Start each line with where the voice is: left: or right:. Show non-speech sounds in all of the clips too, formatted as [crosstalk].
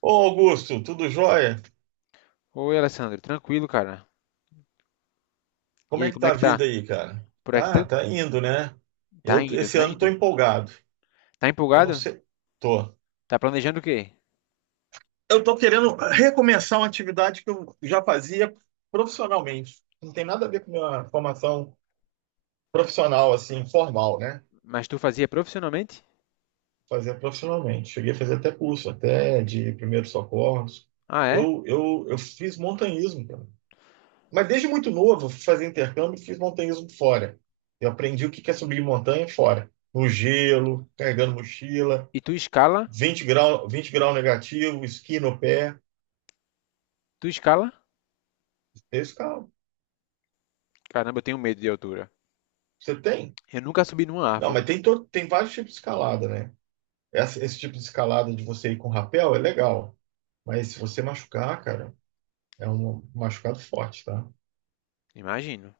right: Ô Augusto, tudo jóia?
left: Oi, Alessandro, tranquilo, cara. E
right: Como
left: aí,
right: é que
left: como é
right: tá a
left: que tá?
right: vida aí, cara?
left: Por aqui tá,
right: Tá indo, né?
left: tá
right: Eu
left: indo,
right: esse
left: tá
right: ano tô
left: indo.
right: empolgado.
left: Tá
right: Eu não
left: empolgado?
right: sei, tô.
left: Tá planejando o quê?
right: Eu tô querendo recomeçar uma atividade que eu já fazia profissionalmente. Não tem nada a ver com minha formação profissional assim, formal, né?
left: Mas tu fazia profissionalmente?
right: Fazia profissionalmente. Cheguei a fazer até curso, até de primeiros socorros.
left: Ah, é?
right: Eu fiz montanhismo, cara. Mas desde muito novo, fui fazer intercâmbio e fiz montanhismo fora. Eu aprendi o que que é subir montanha fora. No gelo, carregando mochila,
left: E tu escala?
right: 20 grau, 20 grau negativo, esqui no pé.
left: Tu escala?
right: Eu escalo.
left: Caramba, eu tenho medo de altura.
right: Você tem?
left: Eu nunca subi numa
right: Não, mas
left: árvore,
right: tem vários tipos de escalada, né? Esse tipo de escalada de você ir com rapel é legal. Mas se você machucar, cara, é um machucado forte, tá?
left: imagino.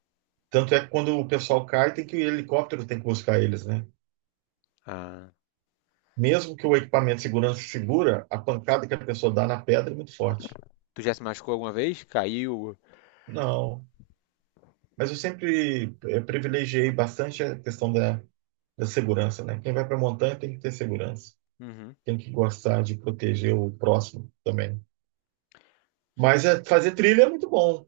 right: Tanto é que quando o pessoal cai, tem que o helicóptero tem que buscar eles, né?
left: Ah,
right: Mesmo que o equipamento de segurança segura, a pancada que a pessoa dá na pedra é muito forte.
left: tu já se machucou alguma vez? Caiu?
right: Não, mas eu sempre privilegiei bastante a questão da segurança, né? Quem vai para a montanha tem que ter segurança,
left: Uhum.
right: tem que gostar de proteger o próximo também. Mas fazer trilha é muito bom.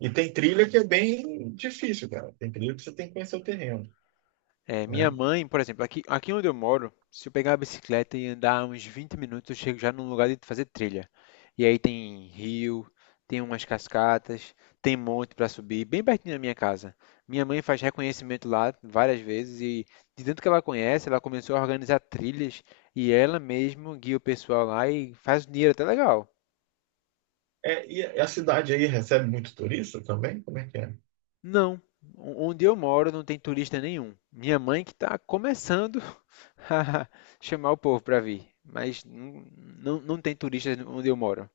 right: E tem trilha que é bem difícil, cara. Tem trilha que você tem que conhecer o terreno,
left: É, minha
right: né?
left: mãe, por exemplo, aqui onde eu moro, se eu pegar a bicicleta e andar uns 20 minutos, eu chego já num lugar de fazer trilha. E aí tem rio, tem umas cascatas, tem monte para subir, bem pertinho da minha casa. Minha mãe faz reconhecimento lá várias vezes e, de tanto que ela conhece, ela começou a organizar trilhas e ela mesma guia o pessoal lá e faz dinheiro até legal.
right: É, e a cidade aí recebe muito turista também? Como é que é?
left: Não, onde eu moro não tem turista nenhum. Minha mãe que está começando [laughs] chamar o povo para vir, mas não, não, não tem turistas onde eu moro.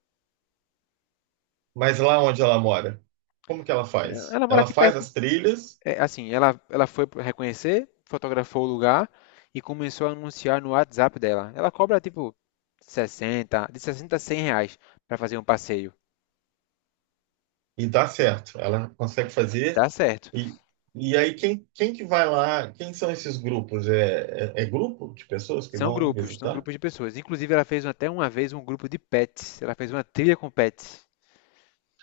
right: Mas lá onde ela mora, como que ela faz?
left: Ela mora
right: Ela
left: aqui
right: faz
left: perto.
right: as trilhas.
left: É, assim, ela foi reconhecer, fotografou o lugar e começou a anunciar no WhatsApp dela. Ela cobra tipo 60 de 60 a 100 reais para fazer um passeio.
right: E dá certo, ela consegue
left: Dá
right: fazer.
left: certo.
right: E, e aí, quem que vai lá? Quem são esses grupos? É grupo de pessoas que vão
left: São
right: visitar?
left: grupos de
right: [laughs]
left: pessoas. Inclusive, ela fez até uma vez um grupo de pets. Ela fez uma trilha com pets.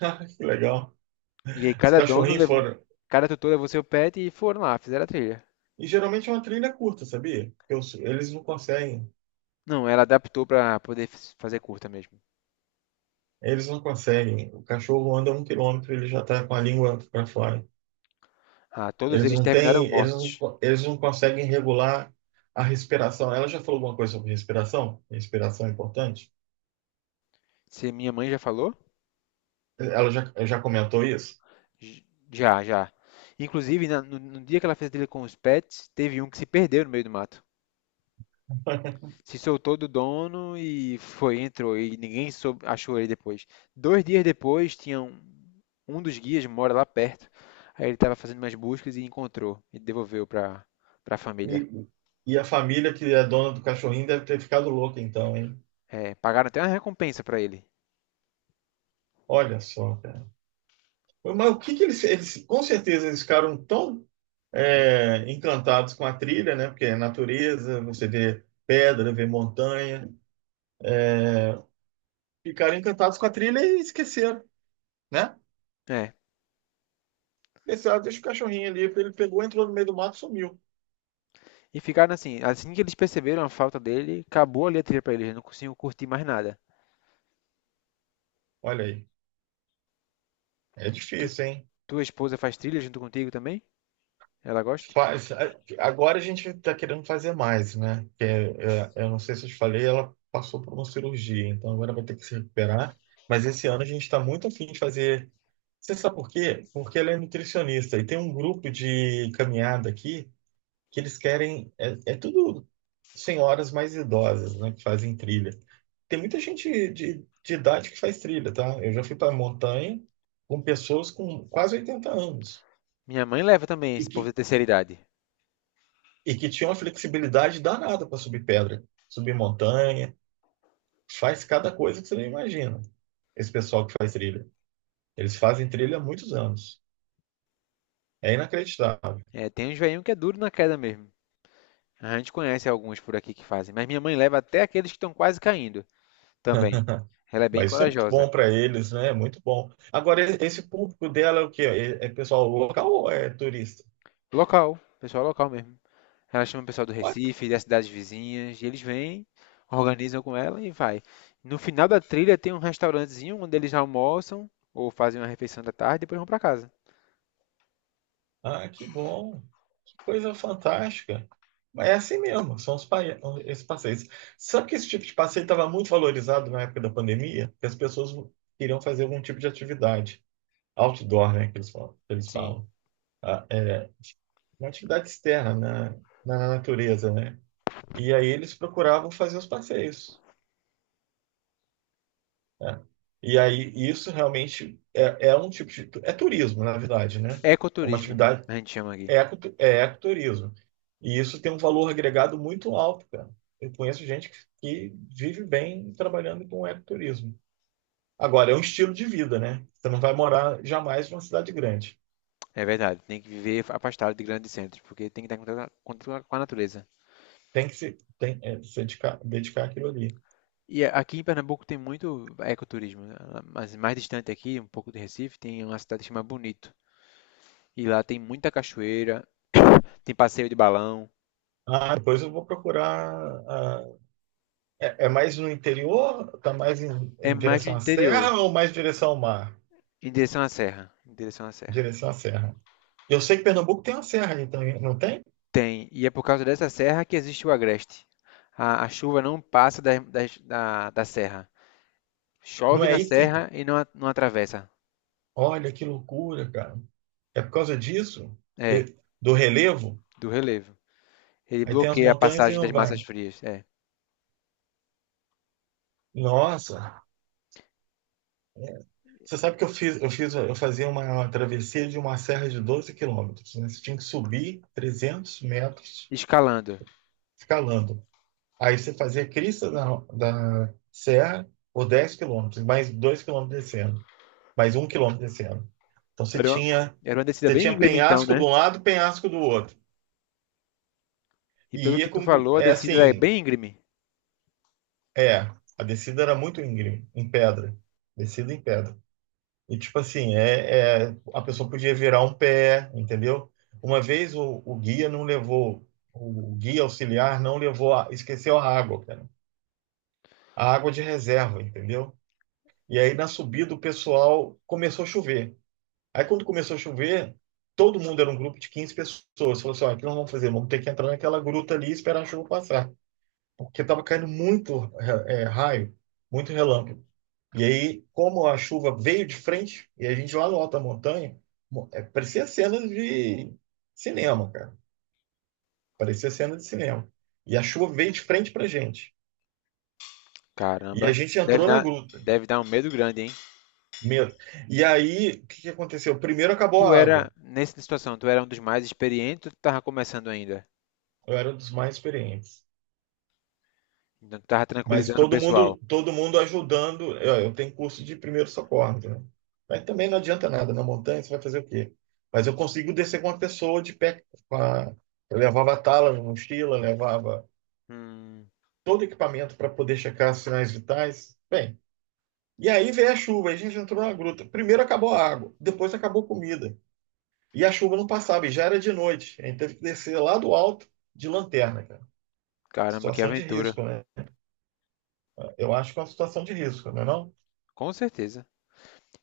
right: Ah, que legal.
left: E aí
right: Os
left: cada dono
right: cachorrinhos
left: levou,
right: foram.
left: cada tutor levou seu pet e foram lá, fizeram a trilha.
right: E geralmente é uma trilha curta, sabia? Porque eles não conseguem.
left: Não, ela adaptou para poder fazer curta mesmo.
right: Eles não conseguem. O cachorro anda 1 quilômetro, ele já está com a língua para fora.
left: Ah, todos
right: Eles
left: eles
right: não
left: terminaram
right: têm,
left: mortos.
right: eles não conseguem regular a respiração. Ela já falou alguma coisa sobre respiração? Respiração é importante?
left: Se minha mãe já falou?
right: Ela já comentou isso?
left: J- Já, já. Inclusive, no dia que ela fez dele com os pets, teve um que se perdeu no meio do mato. Se soltou do dono e foi, entrou e ninguém soube, achou ele depois. 2 dias depois, tinha um dos guias mora lá perto. Aí ele estava fazendo umas buscas e encontrou e devolveu para a família.
right: E, e a família que é dona do cachorrinho deve ter ficado louca então, hein?
left: É, pagaram até uma recompensa para ele.
right: Olha só, cara. Mas o que que eles com certeza eles ficaram tão encantados com a trilha, né? Porque é natureza, você vê pedra, vê montanha, é, ficaram encantados com a trilha e esqueceram, né?
left: É.
right: Esqueceram, deixa o cachorrinho ali, ele pegou, entrou no meio do mato, e sumiu.
left: E ficaram assim, assim que eles perceberam a falta dele, acabou ali a trilha para eles, não conseguiam curtir mais nada.
right: Olha aí, é difícil, hein?
left: Tua esposa faz trilha junto contigo também? Ela gosta?
right: Faz, agora a gente está querendo fazer mais, né? Eu não sei se eu te falei, ela passou por uma cirurgia, então agora vai ter que se recuperar. Mas esse ano a gente está muito afim de fazer. Você sabe por quê? Porque ela é nutricionista e tem um grupo de caminhada aqui que eles querem. É tudo senhoras mais idosas, né? Que fazem trilha. Tem muita gente de idade que faz trilha, tá? Eu já fui para a montanha com pessoas com quase 80 anos
left: Minha mãe leva também
right: e
left: esse
right: que
left: povo da terceira idade.
right: e que tinha uma flexibilidade danada para subir pedra, subir montanha, faz cada coisa que você não imagina. Esse pessoal que faz trilha, eles fazem trilha há muitos anos. É inacreditável.
left: É, tem uns velhinhos que é duro na queda mesmo. A gente conhece alguns por aqui que fazem, mas minha mãe leva até aqueles que estão quase caindo também.
right: [laughs]
left: Ela é bem
right: Mas isso é muito
left: corajosa.
right: bom para eles, né? É muito bom. Agora, esse público dela é o quê? É pessoal local ou é turista?
left: Local, pessoal local mesmo. Ela chama o pessoal do
right: Olha,
left: Recife, das cidades vizinhas, e eles vêm, organizam com ela e vai. No final da trilha tem um restaurantezinho onde eles almoçam ou fazem uma refeição da tarde e depois vão para casa.
right: ah, que bom. Coisa fantástica. Mas é assim mesmo, são esses passeios. Sabe que esse tipo de passeio estava muito valorizado na época da pandemia? Porque as pessoas queriam fazer algum tipo de atividade. Outdoor, né, que eles falam.
left: Sim,
right: Ah, é, uma atividade externa, né, na natureza, né? E aí eles procuravam fazer os passeios, né? E aí isso realmente é um tipo de... É turismo, na verdade, né? É uma
left: ecoturismo,
right: atividade.
left: a gente chama aqui.
right: É ecoturismo. E isso tem um valor agregado muito alto, cara. Eu conheço gente que vive bem trabalhando com ecoturismo. Agora, é um estilo de vida, né? Você não vai morar jamais numa cidade grande.
left: É verdade, tem que viver afastado de grandes centros, porque tem que estar em contato com a natureza.
right: Tem que se, se dedicar àquilo ali.
left: E a- aqui em Pernambuco tem muito ecoturismo, né? Mas mais distante aqui, um pouco de Recife, tem uma cidade que chama Bonito. E lá tem muita cachoeira, tem passeio de balão.
right: Ah, depois eu vou procurar. Ah, é mais no interior? Está mais em,
left: É
right: em
left: mais do
right: direção à
left: interior,
right: serra ou mais direção ao mar?
left: em direção à serra, em direção à serra.
right: Direção à serra. Eu sei que Pernambuco tem uma serra aí também, não tem?
left: Tem, e é por causa dessa serra que existe o agreste. A chuva não passa da serra.
right: Não
left: Chove
right: é
left: na
right: aí que tem.
left: serra e não, não atravessa.
right: Olha que loucura, cara. É por causa disso?
left: É,
right: De- do relevo?
left: do relevo. Ele
right: Aí tem as
left: bloqueia a
right: montanhas e
left: passagem
right: não
left: das massas
right: vai.
left: frias. É.
right: Nossa. É. Você sabe que eu fazia uma travessia de uma serra de 12 quilômetros, né? Você tinha que subir 300 metros
left: Escalando.
right: escalando. Aí você fazia a crista da serra por 10 quilômetros, mais 2 quilômetros descendo, mais 1 quilômetro descendo. Então
left: Era uma, era uma descida
right: você
left: bem
right: tinha
left: íngreme então,
right: penhasco de
left: né?
right: um lado, penhasco do outro.
left: E
right: E
left: pelo
right: ia
left: que tu
right: com,
left: falou, a
right: é
left: descida é
right: assim,
left: bem íngreme.
right: É, a descida era muito íngreme, em pedra. Descida em pedra. E tipo assim, a pessoa podia virar um pé, entendeu? Uma vez o guia auxiliar não levou, esqueceu a água, cara. A água de reserva, entendeu? E aí na subida o pessoal começou a chover. Aí quando começou a chover, todo mundo era um grupo de 15 pessoas. Falou assim, ó, o que nós vamos fazer? Vamos ter que entrar naquela gruta ali e esperar a chuva passar. Porque estava caindo muito raio, muito relâmpago. E aí, como a chuva veio de frente, e a gente lá no Alta Montanha, parecia cena de cinema, cara. Parecia cena de cinema. E a chuva veio de frente pra gente. E a
left: Caramba,
right: gente entrou na gruta.
left: deve dar um medo grande, hein?
right: Medo. E aí, o que que aconteceu? Primeiro acabou
left: Tu
right: a água.
left: era, nessa situação, tu era um dos mais experientes ou tu tava começando ainda?
right: Eu era um dos mais experientes.
left: Então tu tava
right: Mas
left: tranquilizando o pessoal.
right: todo mundo ajudando. Eu tenho curso de primeiro socorro, né? Mas também não adianta nada. Na montanha você vai fazer o quê? Mas eu consigo descer com uma pessoa de pé. Com a... Eu levava tala, mochila, levava
left: Hum,
right: todo o equipamento para poder checar os sinais vitais. Bem, e aí veio a chuva, aí a gente entrou na gruta. Primeiro acabou a água, depois acabou a comida. E a chuva não passava, e já era de noite. A gente teve que descer lá do alto de lanterna, cara.
left: caramba, que
right: Situação de
left: aventura.
right: risco, né? Eu acho que é uma situação de risco, não é não?
left: Com certeza.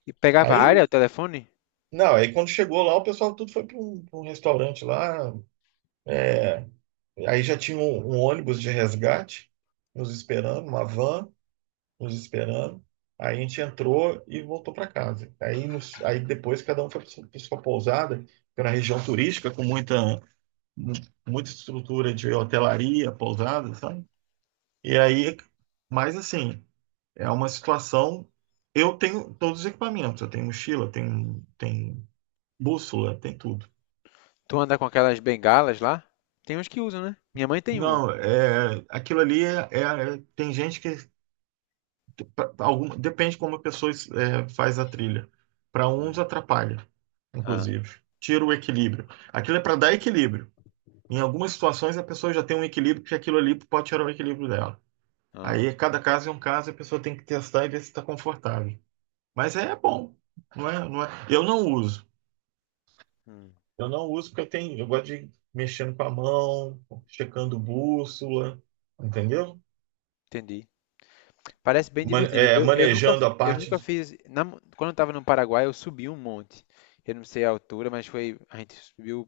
left: E pegava a
right: Aí
left: área, o telefone?
right: Não, aí quando chegou lá, o pessoal tudo foi pra um restaurante lá. é, Aí já tinha um ônibus de resgate nos esperando, uma van nos esperando. Aí a gente entrou e voltou para casa. Aí, aí depois cada um foi para sua pousada, que era uma região turística com muita, mu- muita estrutura de hotelaria, pousada, sabe? E aí, mas assim, é uma situação. Eu tenho todos os equipamentos, eu tenho mochila, tenho bússola, tem tudo.
left: Tu anda com aquelas bengalas lá? Tem uns que usam, né? Minha mãe tem uma.
right: Não, é, aquilo ali tem gente que alguma, depende como a pessoa é, faz a trilha. Para uns atrapalha,
left: Ah,
right: inclusive, tira o equilíbrio. Aquilo é para dar equilíbrio. Em algumas situações a pessoa já tem um equilíbrio que aquilo ali pode tirar o equilíbrio dela.
left: ah,
right: Aí cada caso é um caso, a pessoa tem que testar e ver se está confortável. Mas é bom, não é, não é. Eu não uso.
left: hum,
right: Eu não uso porque eu tenho, eu gosto de ir mexendo com a mão, checando bússola, entendeu?
left: entendi. Parece bem divertido. Eu, eu nunca,
right: Manejando
left: fi-
right: a
left: eu
right: parte.
left: nunca fiz. Quando eu estava no Paraguai, eu subi um monte. Eu não sei a altura, mas foi. A gente subiu.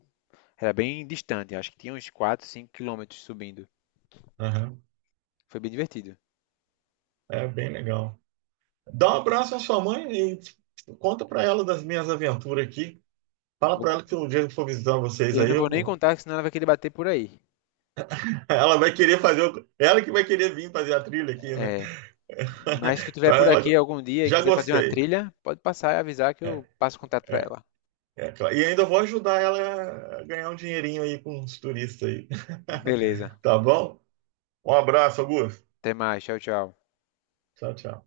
left: Era bem distante, acho que tinha uns 4, 5 quilômetros subindo.
right: Aham.
left: Foi bem divertido.
right: É bem legal. Dá um abraço à sua mãe e conta para ela das minhas aventuras aqui. Fala
left: Vou
right: para
left: con-
right: ela que um dia que eu for visitar vocês
left: eu
right: aí,
left: não
right: eu
left: vou nem
right: vou.
left: contar, senão ela vai querer bater por aí.
right: [laughs] Ela vai querer fazer. Ela que vai querer vir fazer a trilha aqui, né?
left: É, mas se tu
right: [laughs] Então
left: estiver por aqui
right: ela.
left: algum dia e
right: Já
left: quiser fazer uma
right: gostei.
left: trilha, pode passar e avisar que
right: É,
left: eu passo contato para
right: é,
left: ela.
right: É claro. E ainda vou ajudar ela a ganhar um dinheirinho aí com os turistas aí.
left: Beleza.
right: [laughs] Tá bom? Um abraço, Augusto.
left: Até mais. Tchau, tchau.
right: Tchau, tchau.